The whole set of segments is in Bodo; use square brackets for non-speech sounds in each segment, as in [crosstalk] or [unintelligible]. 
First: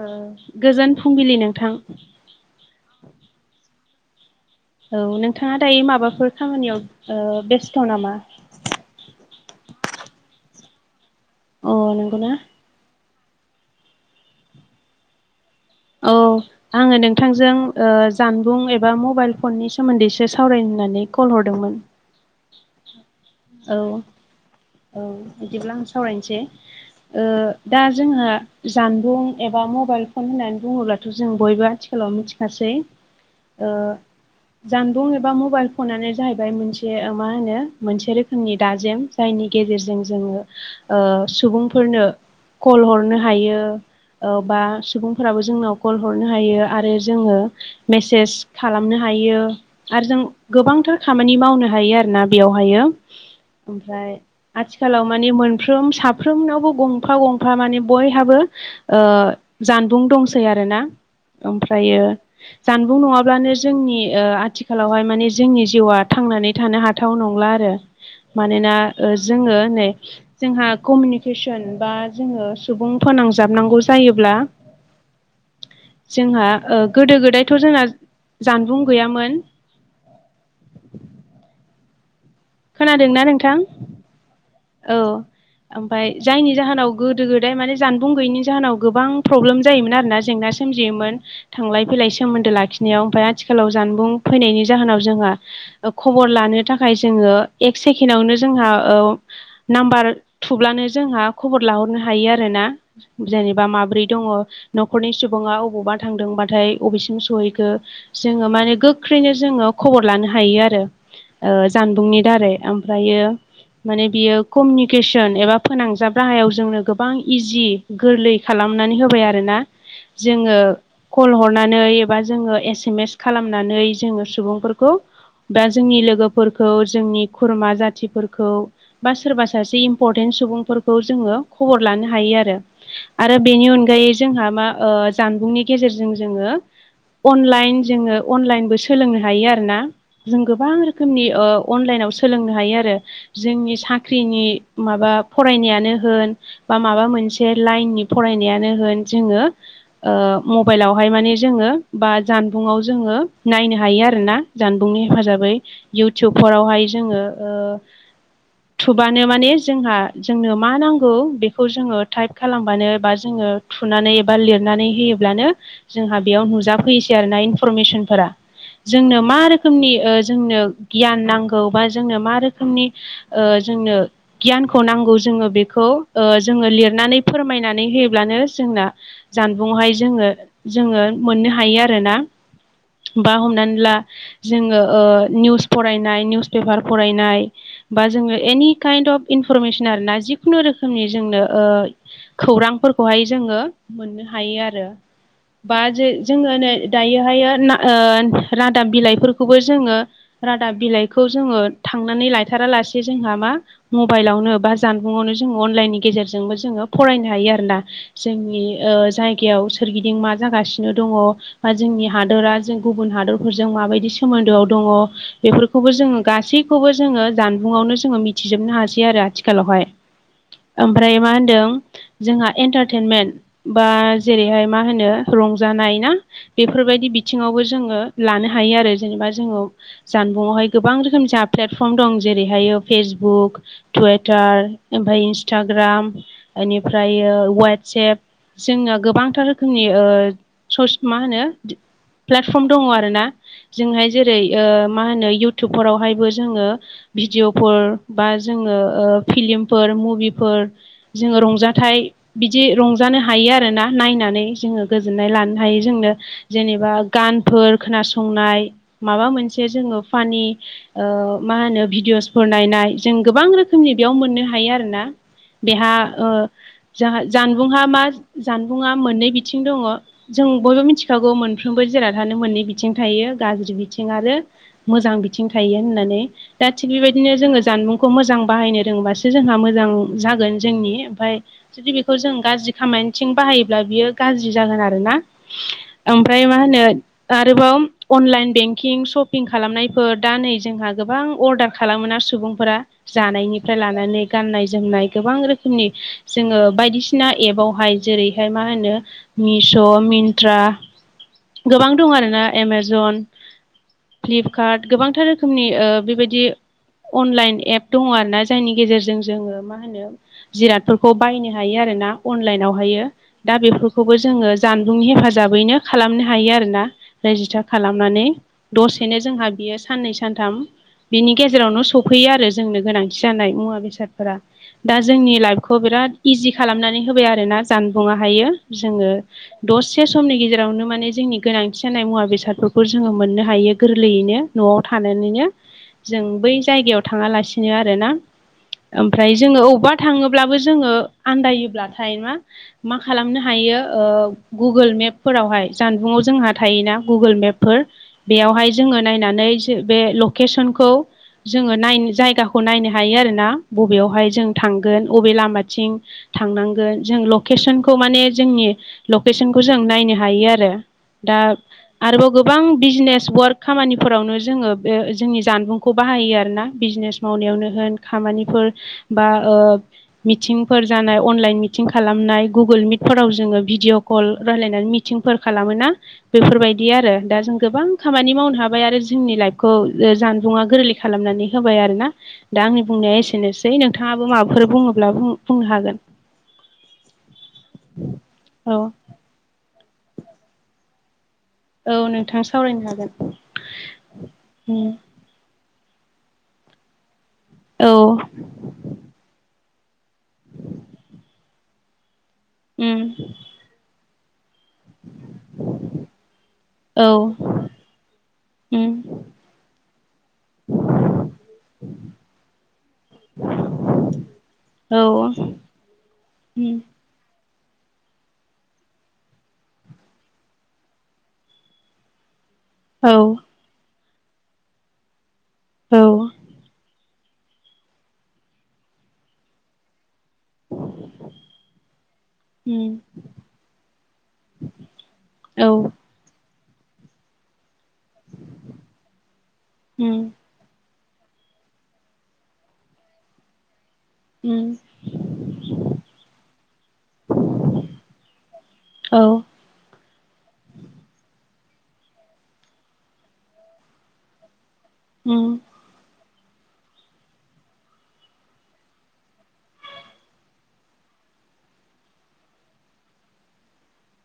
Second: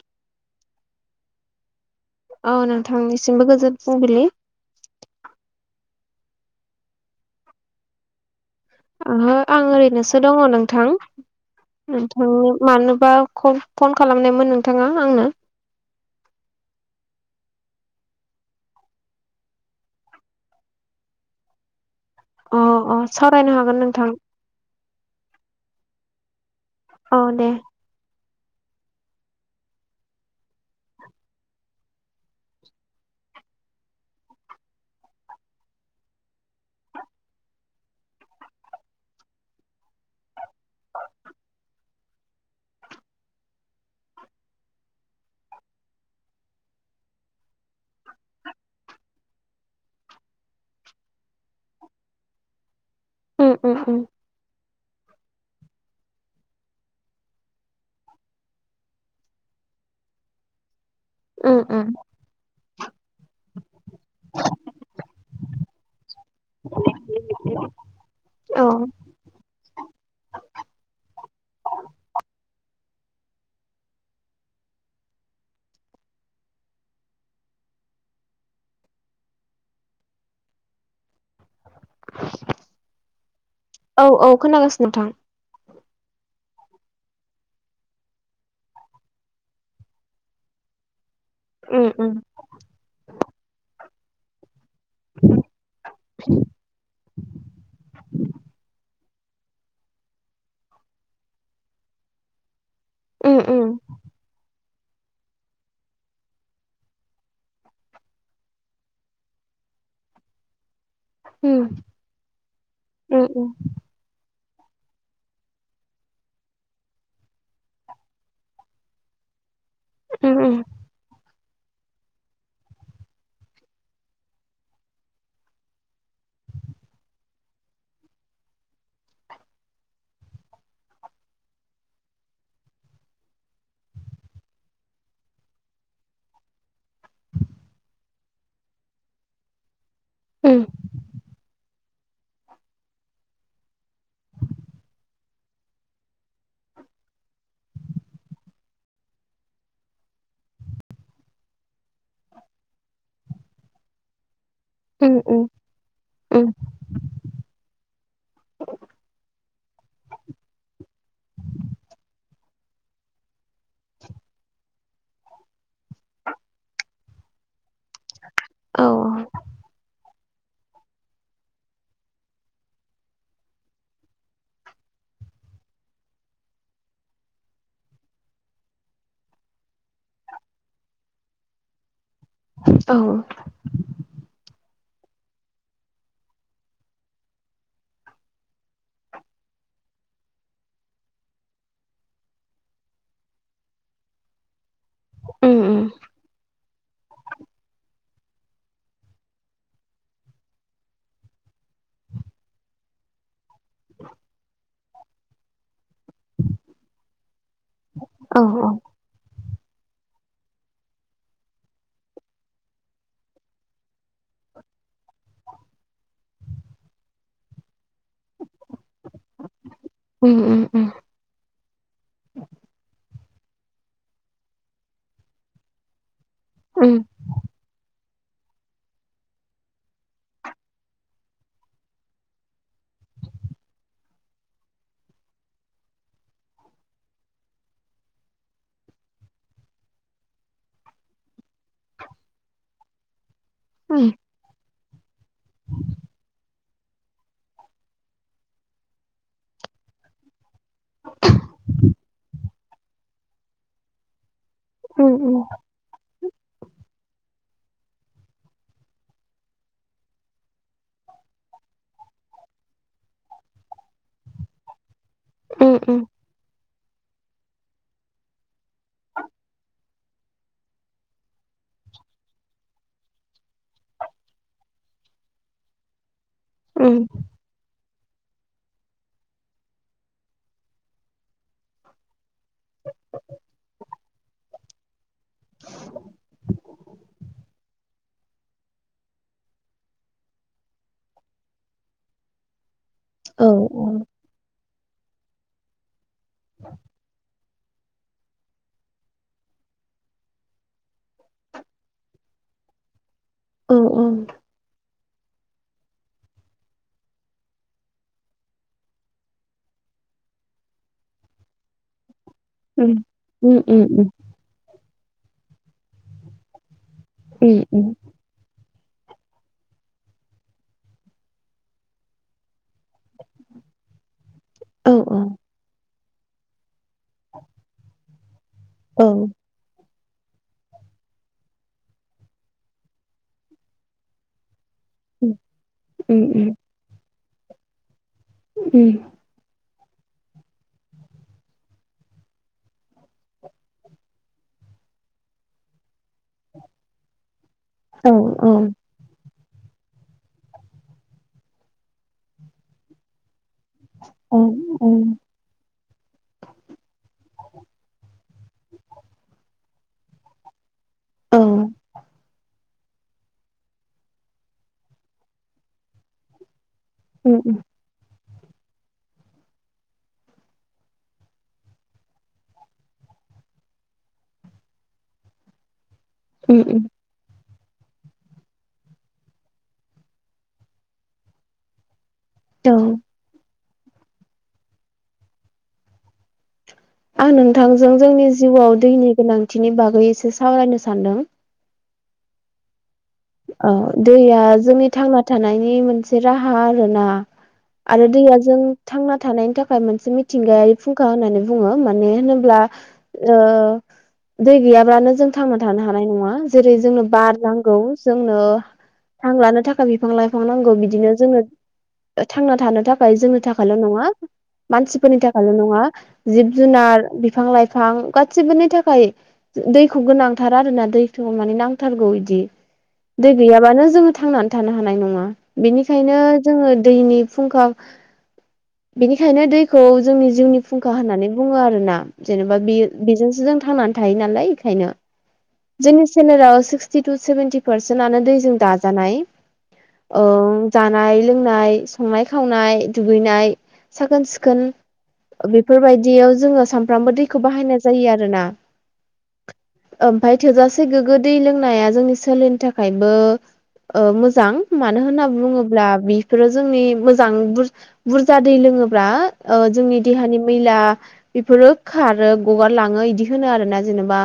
ओ गोजोन फुंबिलि नोंथां। औ नोंथांनिसिमबो गोजोन फुंबिलि। औ नोंथाङा दायो माबाफोर खामानियाव बेस्थ' नामा? ओहो आं ओरैनोसो दङ नोंथां। अ नंगौना नोंथांनि मानोबा फन खालामनायमोन नोंथाङा आंनो? औ, आङो नोंथांजों जानबुं एबा मबाइल फननि सोमोन्दैसो सावरायनो कल हरदोंमोन। अ अ सावरायनो औ हागोन नोंथां। औ बिदिब्ला आं सावरायनोसै। औ ओ दे दा जोंहा जानबुं एबा मबाइल फन होननानै बुङोब्लाथ' जों बयबो आथिखालाव मिथिखासै ओ जानबुं एबा मबाइल फनानो जाहैबाय मोनसे मा होनो मोनसे रोखोमनि दाजेम जायनि गेजेरजों जोङो। ओ सुबुंफोरनो कल हरनो हायो ओ बा सुबुं फोराबो जोंनाव कल हरनो हायो। आरो जोङो मेसेज खालामनो हायो। आरो जों गोबांथार खामानि मावनो हायो। आरोना बेयावहायो। उम उम उम ओमफ्राय आथिखालाव माने मोनफ्रोम साफ्रोमनावबो गंफा गंफा माने बयहाबो ओ जानबुं दंसै आरोना उम उम ओमफ्रायो जानबुं नङाबा लानो जोंनि आथिखालावहाय माने जोंनि जिउआ थांनानै थानो हाथाव नंला आरो। मानोना ओ जोङो नै जोंहा कमिउनिकेसन बा जोङो। सुबुं फोनांजाबनांगौ जायोब्ला जोंहा गोदो गोदायथ' जोंना जानबुं गैयामोन। [unintelligible] खोनादोंना नोंथां? औ औ खोनागासिनो औ। नोंथां ओमफफ्राय जायनि जाहोनाव गोदो गोदाय माने जानबुं गैयिनि जाहोनाव गोबां प्रब्लेम जायोमोन आरोना जेंनासि सोमजियोमोन थांलाय उम फैलाय उम सोमोन्दो लाखिनायाव ।ओमफ्राय आथिखालाव जानबुं फैनायनि जाहोनाव जोंहा खबर लानो थाखाय जोङो एक सेकेणडआवनो जोंहा नाम्बार थुब्लानो जोंहा खबर लाहरनो हायो। आरोना उम जेनेबा माब्रै दङ' न'खरनि सुबुङा अबावबा थांदोंबाथाय बबेसिम सहैखो जोंङो माने गोख्रैनो जोंङो खबर लानो हायो आरो। ओ उम जानबुंनि दारै ओमफ्रायो उम उम माने बियो कमिउनिकेसन एबा फोनांजाब राहायाव जोंनो गोबां इजि गोरलै खालामनानै होबाय आरोना। उम जोङो उम कल हरनानै दा जोंङो एस एम एस खालामनानै जोंङो सुबुंफोरखौ दा जोंनि लोगोफोरखौ जोंनि खुरमा जाथिफोरखौ बा सोरबा सासे इम्पर्टेन्ट सुबुंफोरखौ जोंङो खबर लानो हायो आरो। आरो बेनि अनगायै जोंहा मा ओ जानबुंनि गेजेरजों जोंङो अनलाइन जोंङो अनलाइनबो सोलोंनो हायो आरोना जों उम गोबां रोखोमनि ओ अनलाइनाव सोलोंनो हायो आरो। जोंनि साख्रिनि माबा फरायनायानो होन बा माबा मोनसे लाइननि फरायनायानो होन जोंङो ओ मबाइलावहाय माने जोंङो बा जानबुङाव जोंङो नायनो हायो आरोना जानबुंनि उम उम उम हेफाजाबै इउटुब उम बेवहाय जोंङो ओ थुबानो माने जोंहा जोंनो मा नांगौ बेखौ जोंङो टाइप खालामबानो बा जोंङो थुनानै एबा लिरनानै होयो ब्लानो जोंहा बेयाव नुजाफैयोसै आरो ना इनफरमेसनफोरा औ जोंनो मा रोखोमनि ओ जोंनो गियान नांगौ बा जोंनो मा रोखोमनि ओ जोंनो गियानखौ नांगौ जोंङो बेखौ ओ जोङो लिरनानै फोरमायनानै होयोब्लानो जोंना जानबुंआवहाय जोंङो जोंङो मोननो हायो आरोना। औ बा हमनानै ला जोंङो ओ निउस फरायनाय निउस पेपार फरायनाय बा जोंङो एनि काइन्ड अफ इनफरमेसन आरोना जिखुनु रोखोमनि जोंनो ओ खौरांफोरखौहाय जोंङो मोननो हायो आरो। उम बा उम जे जोंङो नै दायो हायो ना ओ रादाब बिलाइफोरखौबो जोंङो रादाब बिलाइखौ जोंङो थांनानै लायथारालासे जोंहा मा मबाइलावनो बा जानबुङावनो जों अनलाइननि गेजेरजोंबो जोंङो फरायनो हायो आरोना। औ जोंनि औ ओ जायगायाव सोरगिदिं मा जागासिनो दङ बा जोंनि हादरा जों गुबुन हादरफोरजों माबायदि सोमोन्दोआव दङ बेफोरखौबो जोंङो गासैखौबो जोंङो जानबुंआवनो जोंङो मिथिजोबनो हासै आरो आथिखालावहाय। उम उम उम ओमफ्राय मा होनदों जोंहा एन्टारटेनमेन्ट बा जेरैहाय मा होनो रंजानाय ना? उम बेफोरबायदि बिथिङावबो जोंङो लानो हायो आरो जेनेबा जोंङो जानबुंआवहाय गोबां रोखोम जहा प्लेटफर्म दं जेरैहायो फेसबुक टुइटार ओमफ्राय इन्सटाग्राम बेनिफ्राय वाट्सेएप जोंना गोबांथार रोखोमनि ओ सस मा होनो प्लेटफर्म दङ आरोना। उम जोंहाय जेरै ओ मा होनो इउटुबफोरावहायबो जोंङो भिडिअफोर बा जोंङो ओ फिलिमफोर मुभिफोर जोंङो रंजाथाइ बिदि रंजानो हायो आरोना नायनानै। जोंङो उम गोजोननाय लानो हायो जोंनो जेनेबा गानफोर खोनासंनाय माबा मोनसे जे जोंङो फानि ओ मा होनो भिडिय'सफोर नायनाय जों गोबां रोखोमनि बेयाव मोननो हायो आरोना। उम बेहा उम ओ जा जानबुंहा मा जानबुङा मोननै बिथिं दङ। जों बयबो मिथिखागौ मोनफ्रोमबो जिराथानो मोननै बिथिं थायो। गाज्रि बिथिं आरो मोजां बिथिं थायो होननानै दा थिग उम बेबायदिनो जोंङो जानबुं खौ मोजां बाहायनो रोंबासो जोंहा मोजां जागोन जोंनि ओमफ्राय जुदि बेखौ जों गाज्रि खामानिथिं बाहायोब्ला बियो गाज्रि जागोन आरो ना। ओमफ्राय मा होनो आरोबाव अनलाइन बेंकिं सप सपिं खालामनायफोर दा नै जोंहा गोबां अर्डार खालामोन आरो सुबुंफोरा औ जानायनिफ्राय लानानै गाननाय जोमनाय गोबां रोखोमनि जोङो बायदिसिना एपआवहाय जेरैहाय मा होनो मिश' मिन्त्रा गोबां दं आरोना एमाजन औ औ। फ्लिपकार्ट गोबांथार रोखोमनि ओ बेबायदि अनलाइन एप दङ आरो ना जायनि गेजेरजों जोङो मा होनो जिरादफोरखौ बायनो हायो आरोना। अनलाइनावहायो उम दा उम उम बेफोरखौबो जोङो जानबुंनि हेफाजाबैनो खालामनो हायो आरोना। उम रेजिस्टार उम खालामनानै दसेनो जोंहा बियो साननै सानथाम बिनि गेजेरावनो सफैयो आरो जोंनो गोनांथि जानाय मुवा बेसाद फोरा औ दा औ जोंनि लाइफखौ बिराद इजि खालामनानै होबाय आरोना जानबुंङाहायो। औ जोङो दसे समनि गेजेरावनो माने जोंनि गोनांथि जानाय मुवा बेसादफोरखौ जोङो मोनो हायो गोरलैयैनो न'आव थानानैनो उम जों उम बै जायगायाव थाङालासिनो आरोना। उम ओमफ्राय जोङो बबेबा थाङोब्लाबो जोङो आन्दायोब्लाथाय मा मा खालामनो हायो ओ गुगोल मेपफोरावहाय जानबुङाव जोंहा थायोना गुगोल मेपफोर औ बेयावहाय जोङो नायनानै बे लकेसनखौ जोङो नायनो जायगाखौ नायनो हायो आरोना। बबेयावहाय औ जों थांगोन अबे लामाथिं थांनांगोन जों लकेसनखौ माने जोंनि लकेसनखौ जों नायनो हायो आरो। दा औ आरोबाव गोबां बिजनेस वार्क खामानिफोरावनो जोङो बे जोंनि जानबुंखौ बाहायो आरोना बिजनेस उम उम मावनायावनो होन खामानिफोर बा ओ मिटिंफोर जानाय अनलाइन मिटिं खालामनाय गुगोल मिटफोराव जोङो भिडिअ' कल राय्लायनानै मिथिंफोर खालामोोना उम बेफोरबायदि आरो दा जों गोबां खामानि मावनो हाबाय आरो जोंनि लाइफखौ ओ जानबुङा गोरलै खालामनानै होबाय आरोना। दा औ आंनि बुंनाया एसेनोसै नोंथाङाबो माबाफोर बुङोब्ला बुं-बुंनो हागोन। आं नोंथांजों जोंनि जिउआव औ दैनि गोनांथिनि बागै एसे सावरायनो सानदों। औ नोंथां सावरायनो हागोन। औ दैया जोंनि उम थांना थानायनि मोनसे राहा आरोना औ आरो दैयाजों थांना थानायनि थाखाय मोनसे मिथिंगायारि फुंखा होननानै बुङो माने होनोब्ला उम ओ दै गैयाब्लानो जों थांना थानो हानाय नङा। जेरै जोंनो औ बार नां गौ जोंनो उम हां लानो थाखाय बिफां लाइफां नांगौ बिदिनो जोंनो थांना थानो थाखाय जोंनि थाखायल' नङा औ मानसिफोरनि थाखायल' नङा जिब उम जुनार बिफां लाइफां गासिबोनि थाखाय दैखौ गोनांथार आरोना दैखौ माने नांथारगौ बिदि। औ दै गैयाबानो जोङो थांनानै थानो हानाय नङा। औ बेनिखायनो जोङो दैनि फुंखा बेनिखायनो दैखौ जोंनि जिउनि फुंखा होननानै बुङो आरो ना जेनेबा बेयो उम बेजोंसो जों थांनानै थायो नालाय इखायनो। औ जोंनि सोलेराव सिक्सटि टु सेभेन्टी पारसेनानो दैजों दाजानाय उम ओ जानाय लोंनाय संनाय खावनाय दुगैनाय साखोन उम सिखोन बेफोरबायदियाव जोङो सानफ्रामबो दैखौ बाहायनाय जायो आरो ना। औ ओमफ्राय थोजासे गोग्गो दै लोंनाया जोंनि सोले थाखायबो ओ मोजां मानो होनना उम बुङोब्ला बि फोरो जोंनि मोजां बुरजा दै लोङोब्ला जोंनि देहानि मैला बेफोरो खारो गगार लाङो इदि होनो आरो ना जेनेबा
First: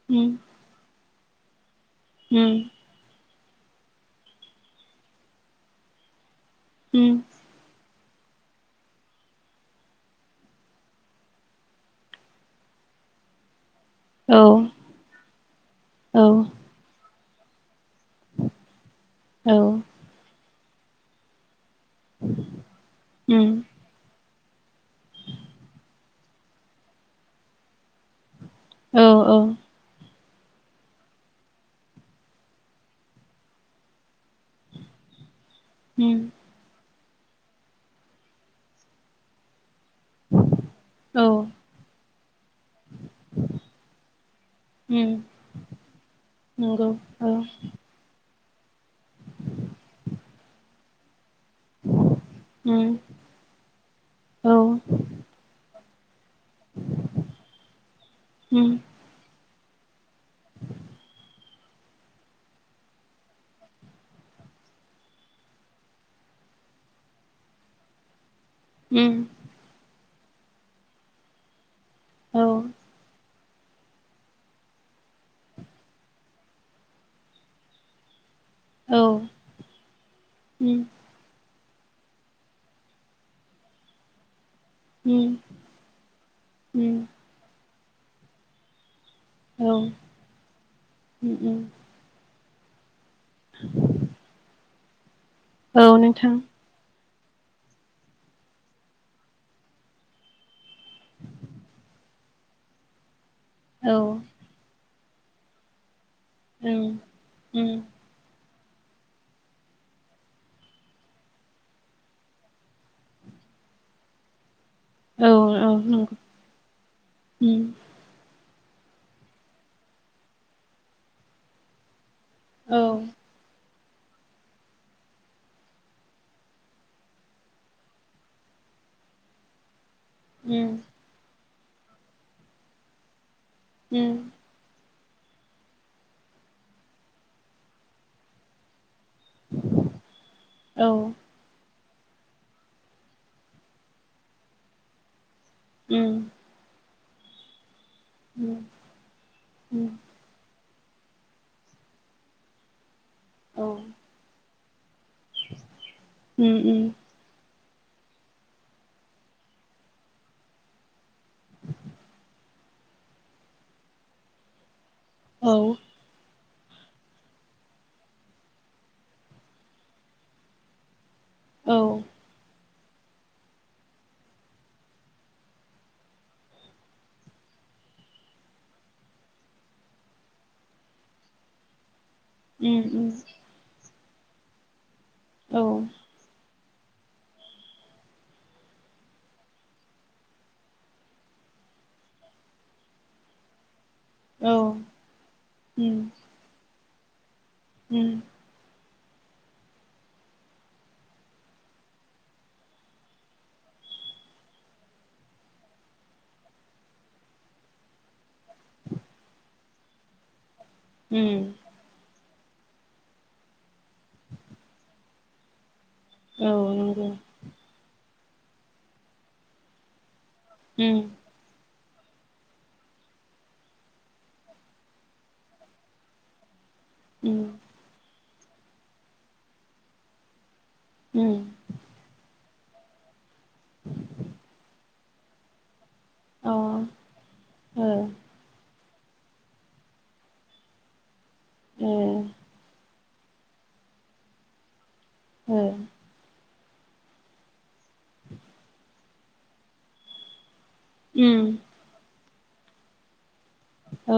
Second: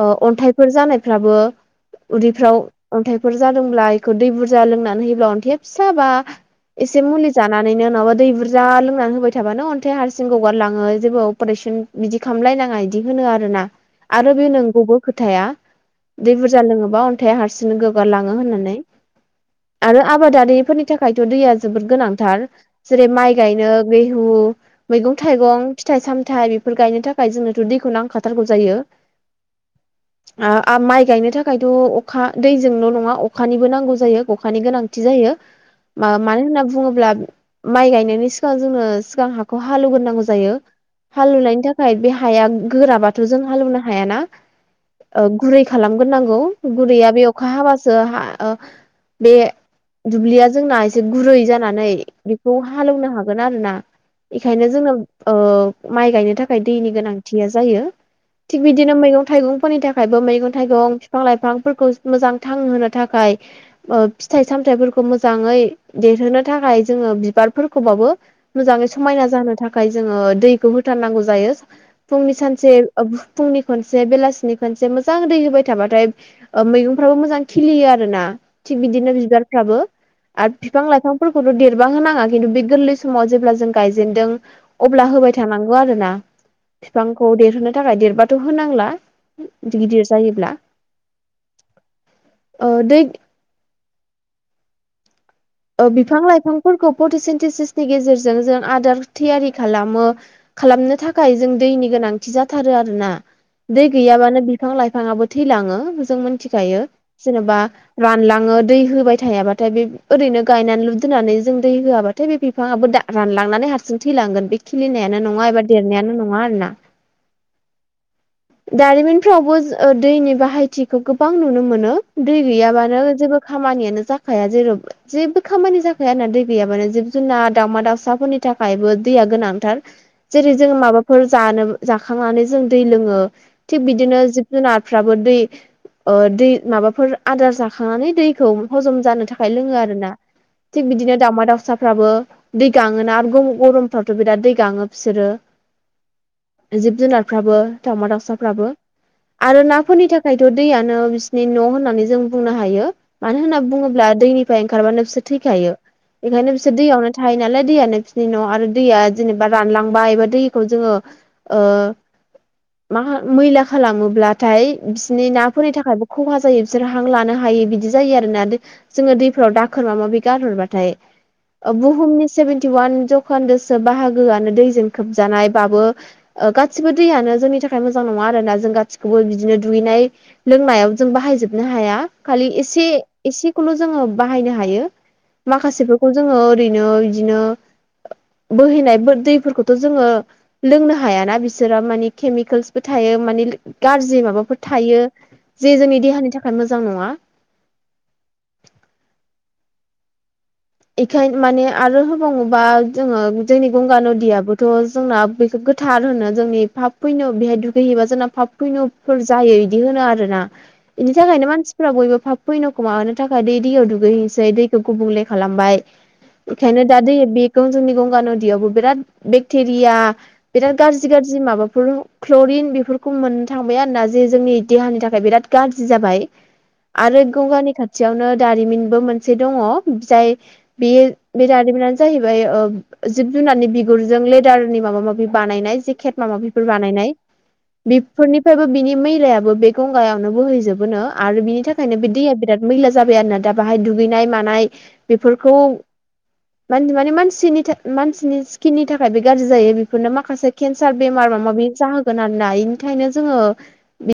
ओ उम अन्थाइफोर जानायफ्राबो उम उदैफ्राव अन्थाइफोर जादोंब्ला बेखौ दै बुरजा लोंनानै होयोब्ला अन्थेया फिसाबा एसे उम मुलि जानानैनो नङाबा दै बुरजा लोंनानै होबाय थाबानो अन्थाइ हारसिं ग'गारलाङो जेबो अपारेसन बिदि खालामलायनाङा बिदि होनो आरो ना आरो औ बे नोंगौबो खोथाया औ दै बुरजा लोङोबा अन्थाइआ हारसिंनो गोगारलाङो होननानै। औ। आरो आबादारिफोरनि थाखायथ' दैया जोबोद गोनांथार जेरै माइ उम गायनो बैहु मैगं थाइगं फिथाइ सामथाइ बेफोर गायनो थाखाय जोंनोथ' दैखौ नांखाथारगौ जायो। औ औ। आ-आ माइ गायनो थाखायथ' खा दैजोंल' नङा अखानिबो नांगौ जायो अखानि गोनांथि जायो। उम मा-मानो होनना बुङोब्ला माइ गायनायनि सिगाङाव जोङो सिगां हाखौ हालेवगोनां नांगौ जायो औ हालौनायनि थाखाय बे हाया गो-गोराबाथ' जों हालौनो हायाना उम गुरै खालामग्रा नांगौ। नंगौ गुरैया बे औ अखा हाबासो हा ओ बे दुब्लिया जोंना एसे गुरै जा नानै बिखौ उम हालौनो हागोन आरोना औ एखायनो जोङो ओ माइ गायनो थाख खाय दैनि गोनांथिया जायो थिग उम बिदिनो मैगं थाइगंफोरनि थाखायबो मैगं थाइगं फिफां लाइफ फांफोरखौ मोजां थां होनो थाखाय ओ फिथाइ सामथाइफोरखौ मोजाङै देरहोनो थाखाय जोङो बिबारफोरखौबाबो मोजाङै उम समायना जानो थाखाय जोङो दैखौ होथारनांगौ जायो फुंनि औ सानसे ओ बु फुंनि खनसे बेलासिनि खनसे मोजां दै होबाय थाबाथाय ओ मैगंफ्राबो मोजां खिलियो आरो ना थिग औ बिदिनो बिबारफ्राबो आर उम बिफां लाइफांफोरखौथ' देरबा होनाङा खिन्थु बे गोरलै समाव जेब्ला जों गायजेनदों अब्ला होबाय उम थानांगौ आरोना उम फिफांखौ देरहोनो थाखाय देरबाथ' होनांला औ गिदिर गिदिर जायोब्ला उम उम‌। अ दैे [inaudible] औ ओ बिफां नोंथां लाइफांफोरखौ फटिसेनटिसिसनि गेजेरजों जों आदार थियारि खालामो खालामनो थाखाय जों दैनि गोनांथि जाथारो आरोना दै औ गैयाबानो बिफां लाइफाङाबो थैलाङो जों मोनथिखायो उम जेनेबा उम रानलाङो दै होबाय थायाबाथाय बे ओरैनो गायनानै लुदोननानै जों दै होआबाथाय बे बिफांआबो रानलांनानै हारसिं थैलांगोन बे खिलिनायानो औ नङा एबा औ नंगौ देरनायानो नङा आरोना। उम दारिमिनफ्रावबो जो ओ दैनि बाहायथिखौ गोबां नुनो मोनो। दै औ गैयाबानो उम जेबो खामानियानो जाखाया जेरावबो जेबो खामानि जाखाया आरोना दै गैयाबानो जिब जुनार दावउमा दाउसाफोरनि थाखायबो दैया गोनांथार जेरै जोङो माबाफोर जानोब जाखांनानै जों दै लोङो थिग बिदिनो उम जिब जुनारफ्राबो दै ओ दै माबाफोर आदार जाखांनानै दैखौ हजम जानो थाखाय लोङो आरोना थिग औ बिदिनो दाउमा दाउसा फ्राबो दै गाङोना आरो गं गरमफ्रावथ' बिराद दै गाङो बिसोरो उम जिब जुनारफ्राबो दावमा उम दावसाफ्राबो आरो नाफोरनि थाख खायथ' दैआानो बिसिोरनि न' होननानै जों बुंनो हायो मानो होनना औ बुङोब्ला दैनि फाय ओंखारबानो बिसोर थैखायो उम ओंखायनो बिसोर उम दैयावनो थायो नालाय दैया नोंसिनि न' आरो दैया जेनेबा रानलांबाय एबा दैखौ जोङो ओ मा मैला खालामोब्लाथाय बिसिनि औ नाफोरनि थाखायबो खहा जायो बिसोर हां लानो हायो बिदि जायो आरो ना जोङो दै फ्राव दाखोर मा माबि गारहरबाथाय ओ बुहुमनि सेभेेनटि वान जखान्दोसो बाहागोआनो दैजों खोबजानाय बाबो ओ गासिबो दैयानो जोंनि थाखाय मोजां नङा आरोना जों गासिखौबो बिदिनो दुगैनाय लोंनायाव जों बाहायजोबनो हाया। खालि उम एसे औ एसेखौल' जोङो बाहायनो हायो माखासेफोरखौ जोङो ओरैनो बिदिनो बोहैनाय दैफोरखौथ' जोङो लोंनो हायाना बिसोरा मानि केमिकेल्सबो थायो मानि गाज्रि औ माबाफोर थायो जे जोंनि देहानि थाखाय मोजां नङा। हम एखाय माने आरो हबावङोबा जोङो जोंनि गंगा नदियाबोथ' जोंना बेखौ गो थार होनो जोंनि फाब फैनो बेहाय दुगैहैबा जोंना फाब फैनोफोर जायो इदि होनो आरोना। एनि थाखायनो उम मानसिफ्रा बयबो फाब फुइन'खौ माबानो थाखाय दे दैयाव दुगै हैैसै दैखौ गुबुंले खालामबाय औ इखायनो दा नंगौ दै बि जोंनि गंगा नदियावबो बिराद बेक्टेरिया बिराद उम गाज्रि गाज्रि माबाफोर क्ल'रिन बेफोरखौ मोननो थांबाय आरोना जे जोंनि देहानि थाखाय बिराद गारजि जाबाय आरो उम गंगानि खाथियावनो दारिमिनबो मोनसे दङ जाय बेयो उम बिराद [unintelligible] जाहैबाय ओ जिब जुनारनि बिगुरजों लेदारनि माबा माबि बानायनाय जे खेट माबा अ ओ माबिफोर बानायनाय ओ बेफोरनिफ्रायबो बिनि मैलायाबो बे गंगायावनो बोहैजोबोनो आरो बिनि थाखायनो बे दैया बिराद मैला जाबाय आरो ना दा बाहाय दुगैनाय मानाय बेफोरखौ ओ मान माने मानसिनि था मानसिनि स्किननि थाखायबो गारजि जायो बेफोरनो माखासे केन्सार बेमार उम माबा माबि जाहोगोन आरोना इनिखायनो जोङो औ